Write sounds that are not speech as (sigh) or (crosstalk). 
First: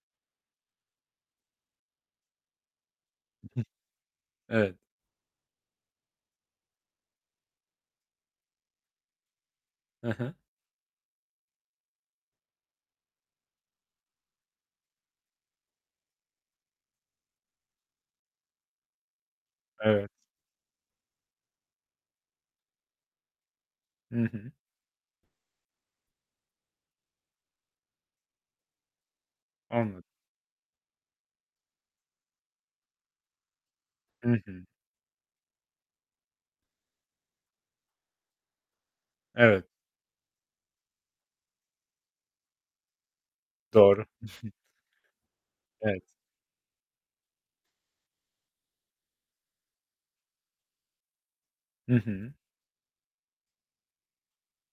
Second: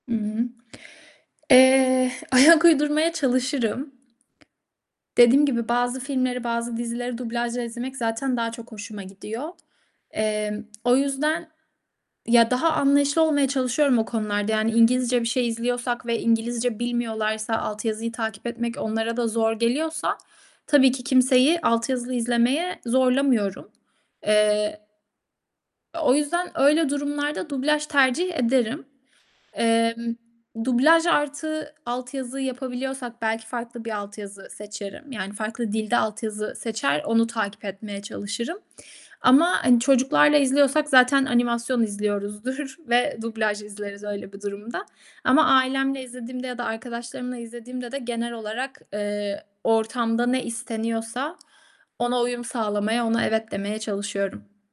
I hı. Eee, ayak uydurmaya (unintelligible) çalışırım. Evet. Dediğim gibi, bazı filmleri, bazı dizileri dublajla izlemek zaten daha çok hoşuma gidiyor. He he. Emm, o yüzden ya, daha anlayışlı olmaya çalışıyorum o konularda. Yani İngilizce bir şey izliyorsak ve İngilizce bilmiyorlarsa, alt yazıyı takip etmek onlara da zor Evet. geliyorsa tabii ki kimseyi altyazılı izlemeye zorlamıyorum. Hı hı. Eee, o yüzden öyle durumlarda dublaj tercih ederim. Anladım. Emm, dublaj artı altyazı yapabiliyorsak belki farklı bir Hı altyazı hı. seçerim. Yani farklı dilde altyazı seçer, onu takip etmeye çalışırım ama, Evet. hani, çocuklarla izliyorsak zaten animasyon izliyoruzdur ve dublaj izleriz Doğru. öyle bir (chuckles) durumda ama ailemle Evet. izlediğimde ya da arkadaşlarımla izlediğimde de genel olarak, eee, ortamda ne isteniyorsa Hı ona hı. uyum sağlamaya, ona "evet" demeye çalışıyorum.